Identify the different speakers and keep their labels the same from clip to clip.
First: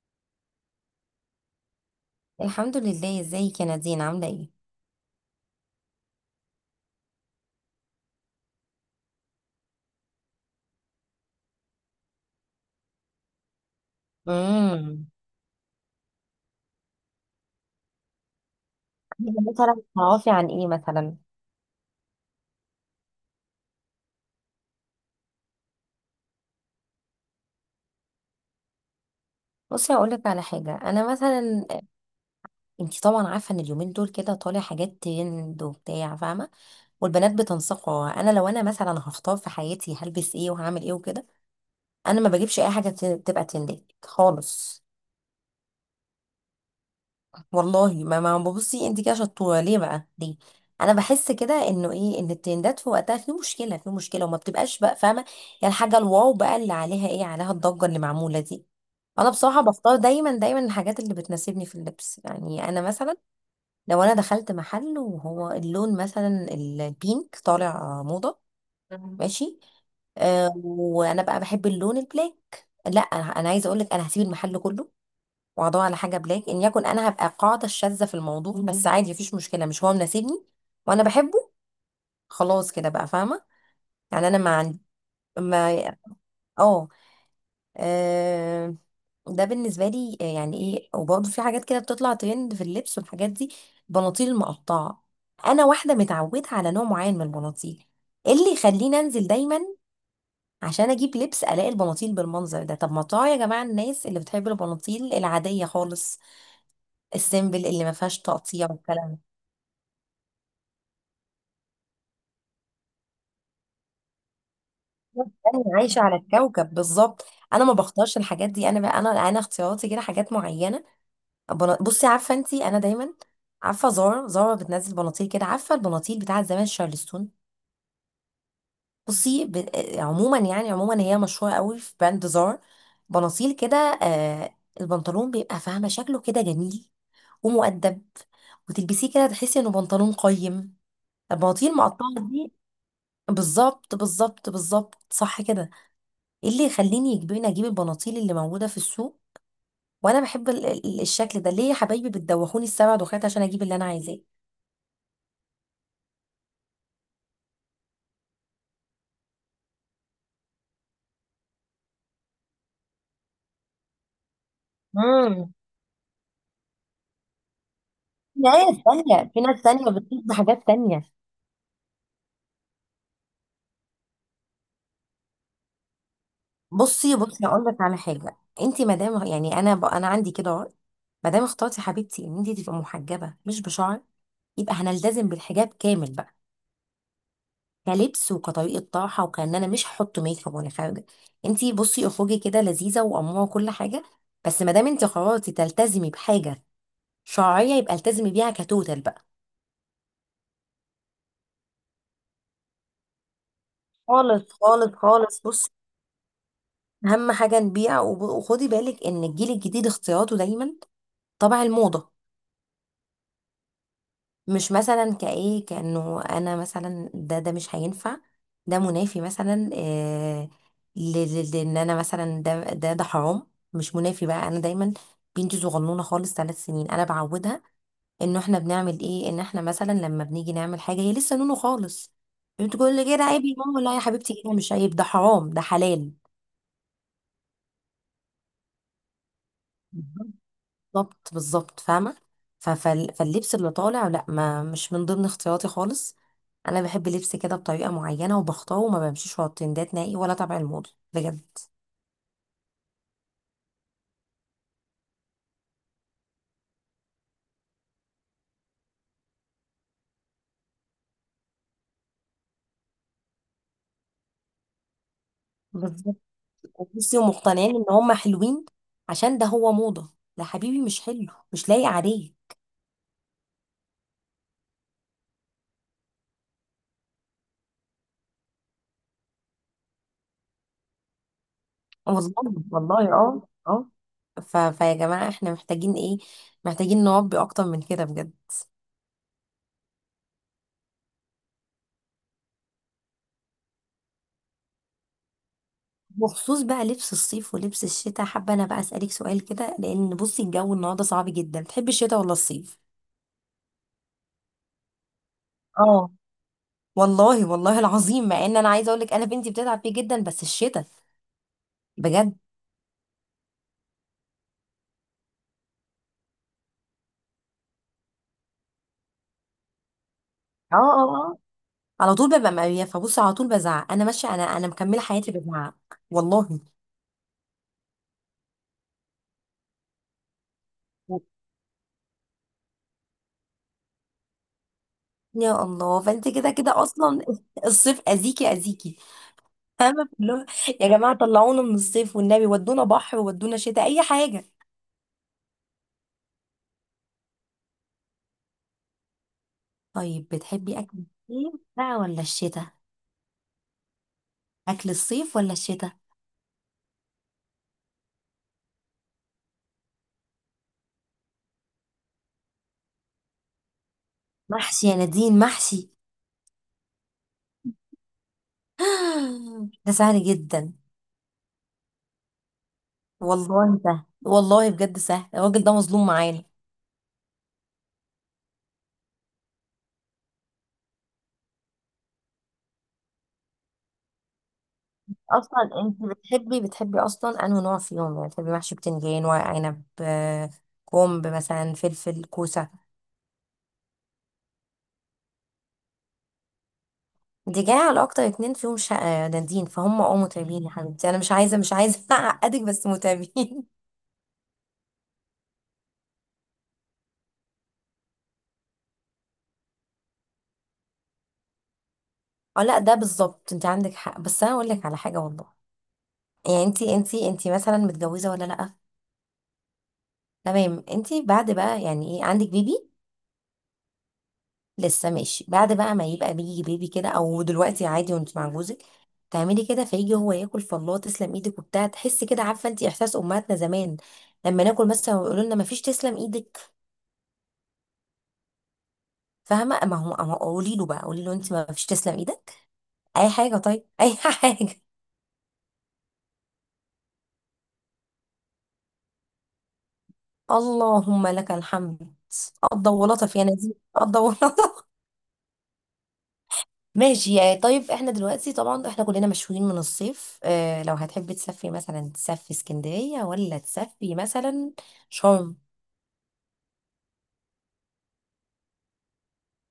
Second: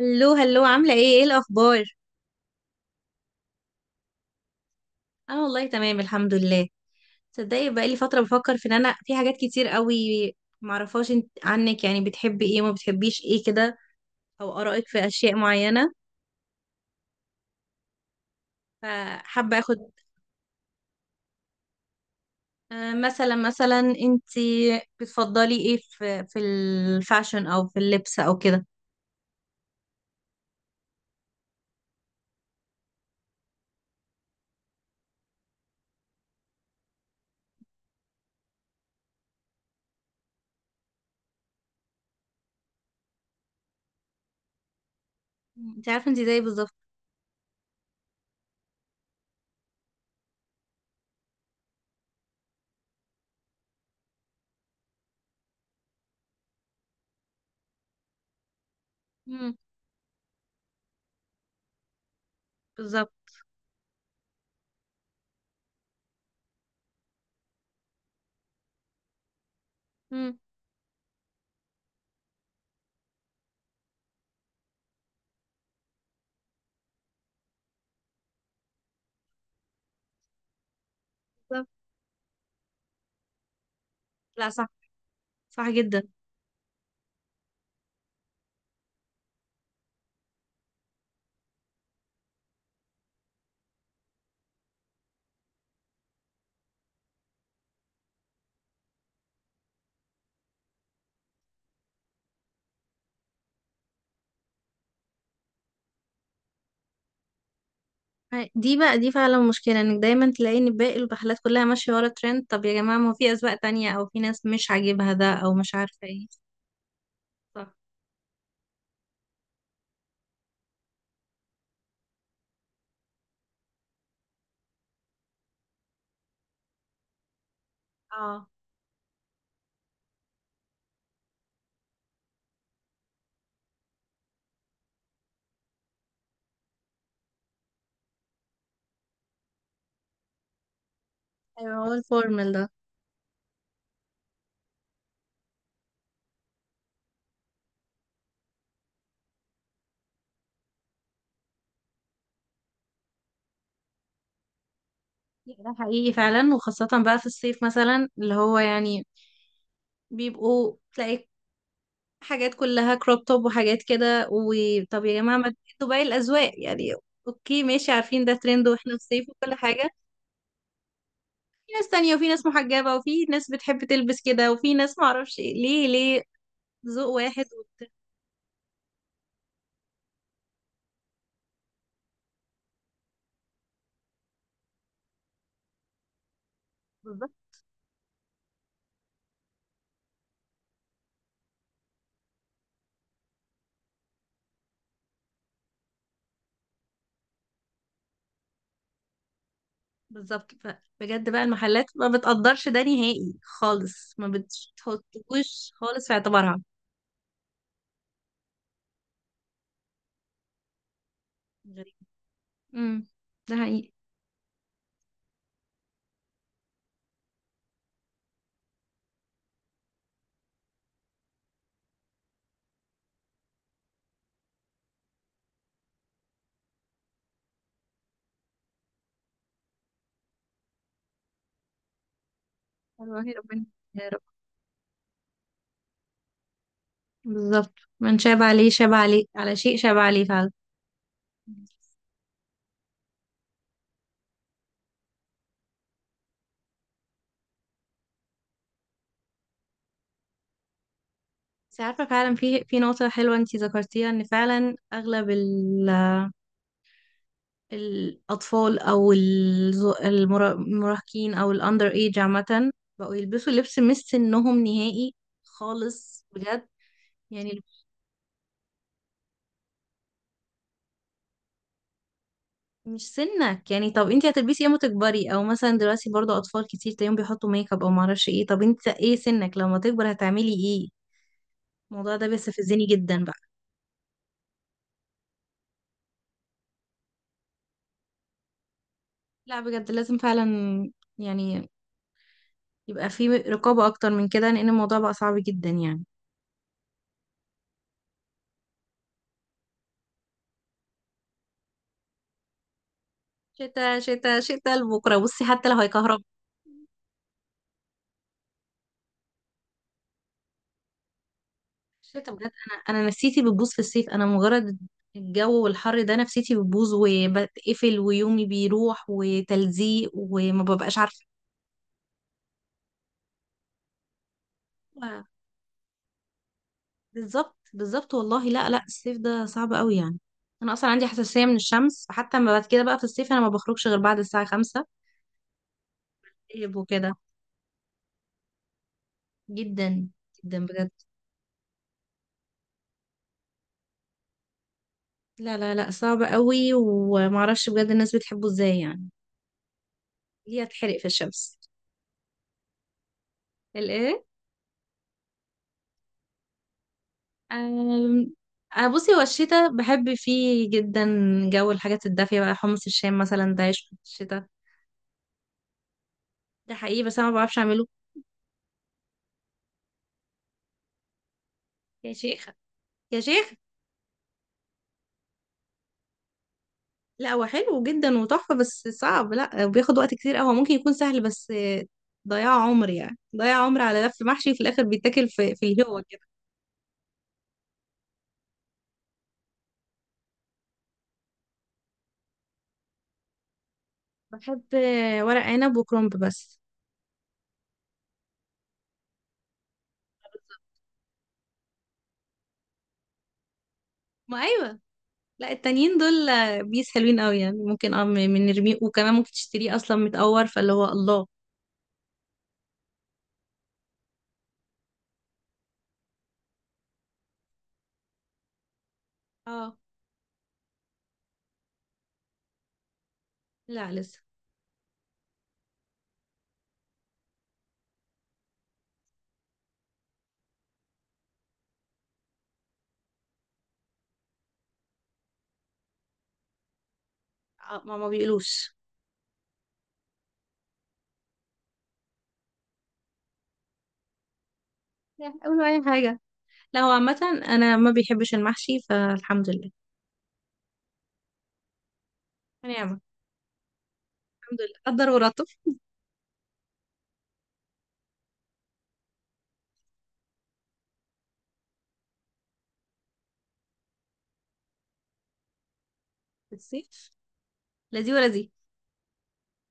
Speaker 1: هلو هلو، عاملة ايه؟ ايه الأخبار؟
Speaker 2: الحمد لله، ازيك يا نادين؟ عامله ايه؟
Speaker 1: أنا والله تمام الحمد لله. تصدقي بقالي فترة بفكر في إن أنا في حاجات كتير قوي معرفهاش عنك، يعني بتحبي ايه وما بتحبيش ايه كده، أو آرائك في
Speaker 2: امم
Speaker 1: أشياء معينة. فحابة أخد.
Speaker 2: مثلا تعرفي عن ايه مثلا؟
Speaker 1: آه، مثلا انت بتفضلي ايه في الفاشن أو في اللبس أو كده؟
Speaker 2: بصي هقول لك على حاجه. انا مثلا، انت طبعا عارفه ان اليومين دول كده طالع حاجات ترند وبتاع، فاهمه؟ والبنات بتنسقها. انا لو انا مثلا هختار في حياتي هلبس ايه وهعمل ايه وكده، انا ما بجيبش اي حاجه تبقى ترندات خالص.
Speaker 1: انت عارفة انت زيي بالظبط.
Speaker 2: والله ما ببصي. انت كده شطوره ليه بقى، ليه؟ انا بحس كده انه ايه، ان الترندات في وقتها في مشكله، في مشكله، وما بتبقاش بقى، فاهمه؟ يعني الحاجه الواو بقى، اللي عليها ايه، عليها الضجه اللي معموله دي. انا
Speaker 1: مم،
Speaker 2: بصراحه بختار دايما دايما الحاجات اللي بتناسبني في اللبس. يعني انا مثلا
Speaker 1: بالظبط.
Speaker 2: لو انا دخلت محل وهو اللون مثلا البينك طالع موضه، ماشي،
Speaker 1: مم،
Speaker 2: آه، وانا بقى بحب اللون البلاك، لا. أنا عايزه اقول لك، انا هسيب المحل كله واقعدوها على حاجه بلاك، ان يكن انا هبقى القاعده الشاذه في الموضوع، بس عادي مفيش مشكله، مش هو مناسبني وانا بحبه.
Speaker 1: بالظبط.
Speaker 2: خلاص كده بقى، فاهمه؟ يعني انا
Speaker 1: لا
Speaker 2: ما
Speaker 1: صح،
Speaker 2: عندي
Speaker 1: صح
Speaker 2: ما.
Speaker 1: جدا.
Speaker 2: اه آه، ده بالنسبه لي. يعني ايه، وبرضه في حاجات كده بتطلع ترند في اللبس والحاجات دي، البناطيل المقطعه. انا واحده متعوده على نوع معين من البناطيل، إيه اللي يخليني انزل دايما عشان اجيب لبس الاقي البناطيل بالمنظر ده؟ طب ما طاعة يا جماعه، الناس اللي بتحب البناطيل العاديه خالص، السيمبل اللي ما فيهاش تقطيع
Speaker 1: دي بقى
Speaker 2: والكلام
Speaker 1: دي
Speaker 2: ده.
Speaker 1: فعلا مشكلة، انك دايما تلاقي ان باقي الرحلات كلها ماشية ورا الترند. طب يا جماعة، ما هو في أذواق تانية، او في ناس مش عاجبها ده، او
Speaker 2: انا
Speaker 1: مش عارفة
Speaker 2: عايشه على
Speaker 1: ايه.
Speaker 2: الكوكب، بالظبط. انا
Speaker 1: صح.
Speaker 2: ما بختارش الحاجات دي، انا بقى، انا اختياراتي كده حاجات معينه. بصي، عارفه انت انا دايما عارفه زارا؟ زارا بتنزل بناطيل كده، عارفه البناطيل بتاعه زمان، شارلستون؟
Speaker 1: اه.
Speaker 2: بصي ب... آه، عموما، يعني عموما هي مشهوره قوي في براند زارا. بناطيل كده، آه. البنطلون بيبقى، فاهمه، شكله كده جميل ومؤدب، وتلبسيه كده تحسي انه بنطلون قيم. البناطيل
Speaker 1: ايوه، هو
Speaker 2: المقطعه
Speaker 1: الفورمال
Speaker 2: دي،
Speaker 1: ده.
Speaker 2: بالظبط بالظبط بالظبط، صح كده. ايه اللي يخليني يجبرني اجيب البناطيل اللي موجوده في السوق وانا بحب الشكل ده؟ ليه يا حبايبي بتدوخوني السبع دوخات عشان اجيب اللي انا عايزاه؟
Speaker 1: ده حقيقي فعلا، وخاصة بقى في الصيف مثلا، اللي هو يعني بيبقوا تلاقي حاجات كلها كروب توب وحاجات كده. وطب يا جماعة، ما
Speaker 2: امم
Speaker 1: انتوا باقي الأذواق يعني. اوكي ماشي، عارفين ده
Speaker 2: في
Speaker 1: ترند
Speaker 2: ناس
Speaker 1: واحنا في صيف
Speaker 2: تانية، في
Speaker 1: وكل
Speaker 2: ناس
Speaker 1: حاجة.
Speaker 2: تانية بتطلب بحاجات تانية.
Speaker 1: في ناس تانية، وفي ناس محجبة، وفي ناس بتحب تلبس كده، وفي ناس معرفش إيه. ليه؟ ليه ذوق
Speaker 2: بصي
Speaker 1: واحد؟
Speaker 2: بصي اقول لك على حاجه، انت مدام، يعني انا انا عندي كده رأي. مادام اخترتي حبيبتي ان انت تبقى محجبه مش بشعر، يبقى هنلتزم بالحجاب كامل بقى،
Speaker 1: بالظبط
Speaker 2: كلبس وكطريقه طرحه. وكان انا مش هحط ميك اب وانا خارجه، انت بصي اخرجي كده لذيذه واموره وكل حاجه، بس مادام انت قررتي تلتزمي بحاجه شرعية يبقى التزمي بيها كتوتال بقى.
Speaker 1: بالظبط. بجد بقى المحلات ما بتقدرش ده نهائي خالص، ما
Speaker 2: خالص خالص خالص، بص،
Speaker 1: بتحطوش خالص في اعتبارها.
Speaker 2: أهم حاجة نبيع. وخدي بالك إن الجيل الجديد اختياراته دايما طبع
Speaker 1: غريب.
Speaker 2: الموضة،
Speaker 1: امم. ده حقيقي.
Speaker 2: مش مثلا كإيه، كأنه أنا مثلا ده مش هينفع، ده منافي مثلا، آه، لأن أنا مثلا ده حرام، مش منافي بقى. أنا دايما، بنتي صغنونة خالص، 3 سنين، أنا بعودها انه احنا بنعمل ايه. ان احنا مثلا لما بنيجي نعمل حاجه هي لسه نونو خالص بتقول لي كده،
Speaker 1: والله
Speaker 2: عيب يا
Speaker 1: ربنا.
Speaker 2: ماما؟ لا يا
Speaker 1: يا رب.
Speaker 2: حبيبتي، كده مش عيب، ده حرام ده حلال.
Speaker 1: بالظبط. من شاب عليه شاب عليه، على شيء شاب عليه
Speaker 2: بالظبط
Speaker 1: فعلا.
Speaker 2: بالظبط بالظبط، فاهمه؟ فاللبس اللي طالع لا، ما مش من ضمن اختياراتي خالص. انا بحب لبس كده بطريقه معينه وبختاره، وما بمشيش ورا الترندات نهائي ولا تبع الموضه بجد.
Speaker 1: بس عارفة، فعلا في نقطة حلوة انتي ذكرتيها، ان فعلا اغلب الأطفال أو المراهقين أو الأندر إيج عامة بقوا يلبسوا لبس مش سنهم نهائي
Speaker 2: بالظبط.
Speaker 1: خالص، بجد.
Speaker 2: بصي،
Speaker 1: يعني
Speaker 2: ومقتنعين ان هم حلوين عشان ده هو موضه. لا حبيبي، مش حلو، مش لايق عليك.
Speaker 1: مش سنك يعني. طب انت هتلبسي ايه اما تكبري؟ او مثلا دلوقتي برضو اطفال كتير تلاقيهم بيحطوا ميك اب او معرفش ايه. طب انت ايه سنك لما تكبر، هتعملي ايه؟ الموضوع ده
Speaker 2: والله،
Speaker 1: بيستفزني
Speaker 2: والله.
Speaker 1: جدا بقى.
Speaker 2: اه فيا جماعة احنا محتاجين ايه؟ محتاجين نربي اكتر من كده بجد.
Speaker 1: لا بجد لازم فعلا، يعني يبقى في رقابة اكتر من كده، لان الموضوع بقى صعب جدا يعني.
Speaker 2: بخصوص بقى لبس الصيف ولبس الشتاء، حابة انا بقى اسألك سؤال كده، لان بصي الجو النهاردة صعب جدا. تحبي الشتاء ولا الصيف؟
Speaker 1: شتا شتا شتا، لبكره بصي حتى لو
Speaker 2: اه
Speaker 1: هيكهرب.
Speaker 2: والله، والله العظيم، مع ان انا عايزة اقولك انا بنتي بتتعب فيه جدا، بس الشتاء
Speaker 1: شتا
Speaker 2: بجد.
Speaker 1: بجد. انا نفسيتي بتبوظ في الصيف. انا مجرد الجو والحر ده نفسيتي بتبوظ وبتقفل ويومي بيروح وتلزيق وما
Speaker 2: اه،
Speaker 1: ببقاش
Speaker 2: اه،
Speaker 1: عارفة.
Speaker 2: اه، على طول ببقى مقرفة، بصي على طول بزعق، انا ماشية، انا مكملة حياتي بزعق. والله.
Speaker 1: بالظبط بالظبط والله. لا لا، الصيف ده صعب قوي يعني. انا اصلا عندي
Speaker 2: اه
Speaker 1: حساسيه من الشمس، فحتى ما بعد كده بقى في الصيف انا ما بخرجش غير بعد الساعه خمسة.
Speaker 2: يا الله، فانت كده
Speaker 1: تعب
Speaker 2: كده
Speaker 1: وكده.
Speaker 2: اصلا. الصيف اذيكي اذيكي. انا
Speaker 1: جدا.
Speaker 2: اللي هو،
Speaker 1: جدا
Speaker 2: يا
Speaker 1: بجد.
Speaker 2: جماعه طلعونا من الصيف والنبي، ودونا بحر، ودونا شتاء، اي حاجه.
Speaker 1: لا لا لا، صعب قوي، ومعرفش بجد الناس بتحبه ازاي يعني.
Speaker 2: طيب،
Speaker 1: ليه
Speaker 2: بتحبي
Speaker 1: هتحرق
Speaker 2: اكل
Speaker 1: في
Speaker 2: الصيف
Speaker 1: الشمس؟
Speaker 2: بقى ولا الشتاء؟
Speaker 1: الايه؟
Speaker 2: اكل الصيف ولا الشتاء؟
Speaker 1: أم... أه بصي، هو الشتا بحب فيه جدا. جو الحاجات الدافيه بقى، حمص الشام مثلا ده عيش في الشتا.
Speaker 2: محشي يا نادين، محشي.
Speaker 1: ده حقيقي، بس انا ما بعرفش اعمله.
Speaker 2: ده سهل جدا.
Speaker 1: يا شيخه يا شيخه.
Speaker 2: والله سهل، والله بجد سهل، الراجل ده مظلوم معانا.
Speaker 1: لا هو حلو جدا وتحفة، بس صعب. لا بياخد وقت كتير قوي، هو ممكن يكون سهل، بس ضياع عمر يعني، ضياع عمر على لف محشي في الآخر بيتاكل في
Speaker 2: اصلا
Speaker 1: الهوا
Speaker 2: انت
Speaker 1: كده.
Speaker 2: بتحبي اصلا انه نوع فيهم، يعني بتحبي محشي بتنجان، ورق عنب، آه، كرنب مثلا، فلفل، كوسه؟
Speaker 1: بحب ورق عنب وكرنب بس.
Speaker 2: دي جايه على اكتر 2 فيهم شقة نادين، فهم متعبين يا حبيبتي، انا مش عايزه، مش عايزه اعقدك، بس متعبين.
Speaker 1: ما أيوة. لا التانيين دول بيس حلوين قوي يعني، ممكن اه من نرميه، وكمان ممكن تشتريه أصلا متقور فاللي هو الله.
Speaker 2: اه، لا ده بالظبط، انت عندك حق، بس انا اقول لك على حاجه والله. يعني انت مثلا متجوزه ولا لا؟
Speaker 1: اه.
Speaker 2: تمام، انت بعد بقى، يعني ايه، عندك بيبي؟
Speaker 1: لا لسه.
Speaker 2: لسه؟ ماشي. بعد بقى ما يبقى بيجي بيبي كده، او دلوقتي عادي، وانت مع جوزك تعملي كده فيجي هو ياكل، فالله، تسلم ايدك، وبتاع، تحسي كده، عارفه انت احساس امهاتنا زمان لما ناكل مثلا ويقولوا لنا ما فيش تسلم ايدك،
Speaker 1: آه، ما بيقولوش.
Speaker 2: فاهمه؟ ما هو قولي له بقى، قولي له انت ما فيش تسلم ايدك اي حاجه، طيب، اي حاجه.
Speaker 1: لا قولوا أي حاجة. لا هو عامة أنا ما بيحبش المحشي، فالحمد لله.
Speaker 2: اللهم لك الحمد، قضى
Speaker 1: نعمة.
Speaker 2: ولطف يا نزيه، قضى
Speaker 1: الحمد لله
Speaker 2: ولطف.
Speaker 1: قدر ورتب.
Speaker 2: ماشي يعني. طيب احنا دلوقتي طبعا احنا كلنا مشحونين من الصيف، لو هتحبي تسافري مثلا، تسافري اسكندريه ولا تسافري مثلا شرم؟
Speaker 1: في الصيف لا دي ولا دي.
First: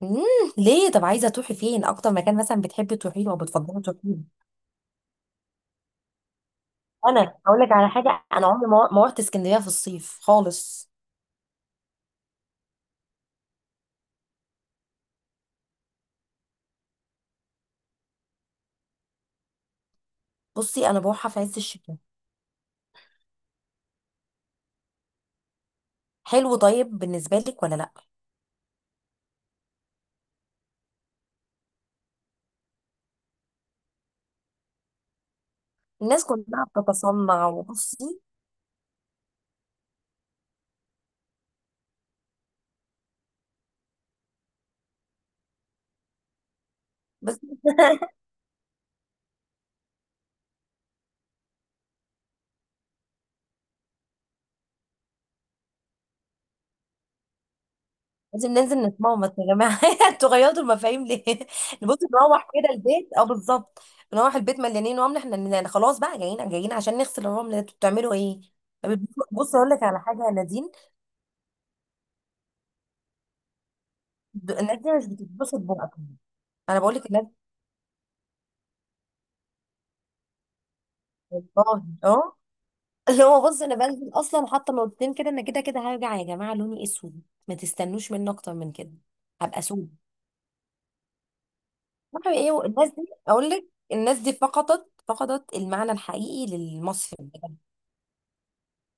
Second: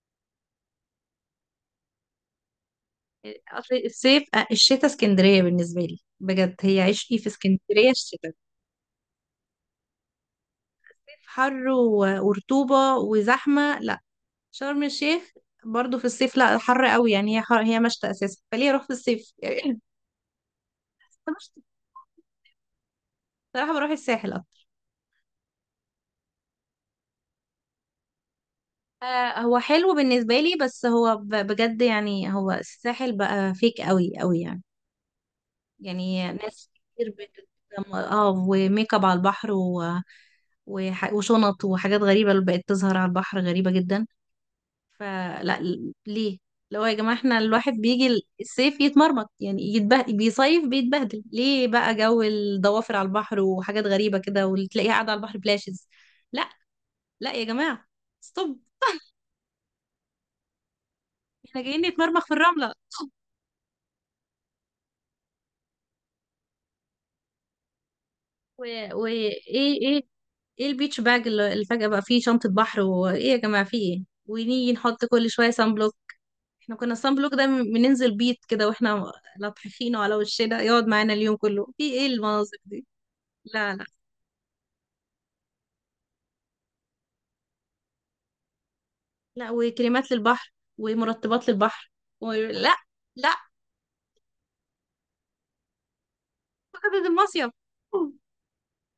Speaker 2: مم. ليه؟ طب عايزه تروحي فين؟ اكتر مكان مثلا بتحبي تروحي له او
Speaker 1: اصل
Speaker 2: بتفضلي تروحي له؟
Speaker 1: الصيف آه، الشتاء اسكندريه بالنسبه لي بجد هي عشقي، في
Speaker 2: انا هقول لك على
Speaker 1: اسكندريه
Speaker 2: حاجه،
Speaker 1: الشتاء.
Speaker 2: انا عمري ما رحت اسكندريه في الصيف خالص.
Speaker 1: حر ورطوبه وزحمه، لا. شرم الشيخ برضو في الصيف لا، حر قوي يعني، هي حر، هي مشتى اساسا، فليه اروح في الصيف يعني؟
Speaker 2: بصي انا بروحها في عز الشتاء.
Speaker 1: صراحه بروح الساحل اكتر.
Speaker 2: حلو، طيب بالنسبه لك ولا لا؟
Speaker 1: آه، هو حلو بالنسبه لي، بس هو بجد يعني، هو الساحل بقى فيك قوي قوي يعني.
Speaker 2: الناس
Speaker 1: يعني
Speaker 2: كلها
Speaker 1: ناس كتير بت
Speaker 2: بتتصنع، وبصي
Speaker 1: اه، وميك اب على البحر وشنط وحاجات غريبة اللي بقت تظهر على البحر غريبة جدا. فلا ليه؟ لو يا جماعة احنا
Speaker 2: بس.
Speaker 1: الواحد بيجي الصيف يتمرمط، يعني يتبهدل، بيصيف بيتبهدل، ليه بقى جو الضوافر على البحر وحاجات غريبة كده، وتلاقيها قاعدة على البحر بلاشز؟ لا لا يا جماعة،
Speaker 2: لازم
Speaker 1: ستوب.
Speaker 2: ننزل نتمومط يا جماعه. انتوا غيرتوا المفاهيم ليه؟
Speaker 1: احنا جايين
Speaker 2: نبص
Speaker 1: نتمرمخ في
Speaker 2: نروح
Speaker 1: الرملة؟
Speaker 2: كده البيت، اه، بالظبط، نروح البيت مليانين رمل احنا، خلاص بقى، جايين جايين عشان نغسل الرمل ده، انتوا بتعملوا ايه؟
Speaker 1: وايه؟
Speaker 2: طب،
Speaker 1: ايه
Speaker 2: بص اقول لك على
Speaker 1: ايه
Speaker 2: حاجه يا
Speaker 1: ايه
Speaker 2: نادين،
Speaker 1: البيتش باج اللي فجأة بقى فيه شنطة بحر، وايه يا جماعة فيه ايه، ونيجي
Speaker 2: الناس دي
Speaker 1: نحط
Speaker 2: مش
Speaker 1: كل شوية
Speaker 2: بتتبسط
Speaker 1: سان بلوك؟
Speaker 2: بوقتهم.
Speaker 1: احنا
Speaker 2: انا
Speaker 1: كنا
Speaker 2: بقول لك
Speaker 1: السان
Speaker 2: الناس،
Speaker 1: بلوك ده بننزل بيت كده واحنا لطحخينه على وشنا، يقعد معانا اليوم كله في
Speaker 2: والله،
Speaker 1: ايه
Speaker 2: اه،
Speaker 1: المناظر دي.
Speaker 2: اللي هو، بص
Speaker 1: لا
Speaker 2: انا
Speaker 1: لا
Speaker 2: بنزل اصلا حاطه نقطتين كده. انا كده كده هرجع يا جماعه لوني اسود، ما تستنوش مني اكتر من كده،
Speaker 1: لا،
Speaker 2: هبقى سود.
Speaker 1: وكريمات للبحر ومرطبات للبحر.
Speaker 2: عارفة
Speaker 1: ولا
Speaker 2: ايه
Speaker 1: لا
Speaker 2: الناس دي،
Speaker 1: لا،
Speaker 2: اقول لك الناس دي فقدت المعنى الحقيقي
Speaker 1: فقط
Speaker 2: للمصري
Speaker 1: المصيف.
Speaker 2: بجد.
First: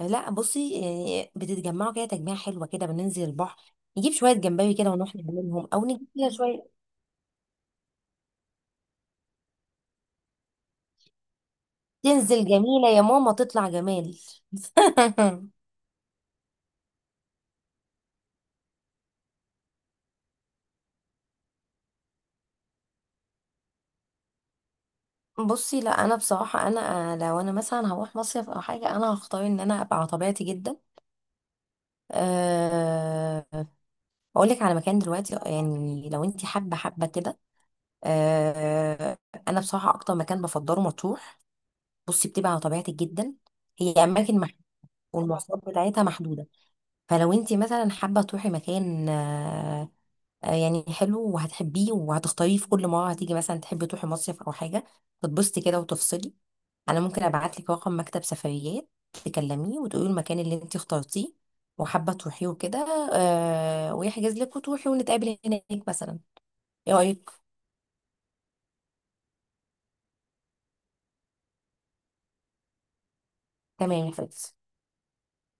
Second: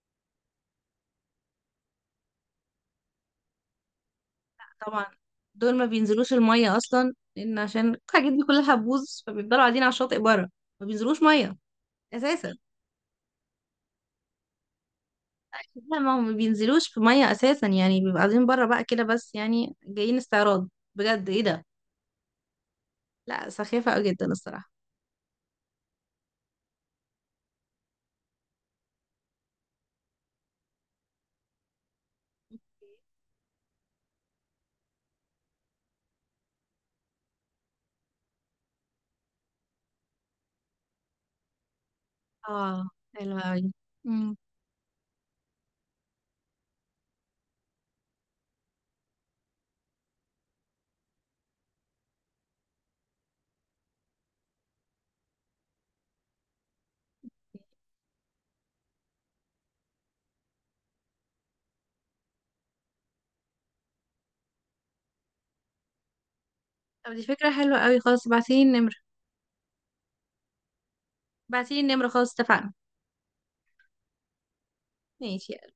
Speaker 2: لا بصي، يعني بتتجمعوا كده تجميعة حلوة كده، بننزل البحر، نجيب شوية جمبري كده،
Speaker 1: طبعا
Speaker 2: ونروح نعملهم،
Speaker 1: دول ما
Speaker 2: او نجيب كده
Speaker 1: بينزلوش
Speaker 2: شوية.
Speaker 1: المية أصلا، لأن عشان الحاجات دي كلها بوز، فبيفضلوا قاعدين على الشاطئ بره. ما بينزلوش مية
Speaker 2: تنزل
Speaker 1: أساسا.
Speaker 2: جميلة يا ماما، تطلع جمال.
Speaker 1: لا ما هم ما بينزلوش في مية أساسا، يعني بيبقوا قاعدين بره بقى كده بس، يعني جايين استعراض. بجد إيه ده، لا سخيفة أوي جدا الصراحة.
Speaker 2: بصي لا، انا بصراحة انا لو انا مثلا هروح مصيف او حاجة، انا هختار ان انا ابقى على طبيعتي جدا. أه، اقول لك على مكان دلوقتي، يعني لو انت حابة كده، آه، انا بصراحه اكتر مكان بفضله مطروح. بصي بتبقى على
Speaker 1: اه.
Speaker 2: طبيعتك جدا،
Speaker 1: حلوة أوي.
Speaker 2: هي
Speaker 1: مم.
Speaker 2: اماكن محدوده، والمواصلات بتاعتها محدوده، فلو انت مثلا حابه تروحي مكان، يعني حلو وهتحبيه وهتختاريه في كل مره هتيجي مثلا تحبي تروحي مصيف او حاجه تتبسطي كده وتفصلي، انا ممكن ابعت لك رقم مكتب سفريات، تكلميه وتقولي المكان اللي انت اخترتيه وحابه تروحيه وكده، ويحجز لك، وتروحي، ونتقابل هناك مثلا. ايه
Speaker 1: طب دي
Speaker 2: رايك؟
Speaker 1: فكرة حلوة أوي، خلاص ابعتيلي النمرة. ابعتيلي النمرة، خلاص اتفقنا.
Speaker 2: تمام يا فندم.
Speaker 1: ماشي.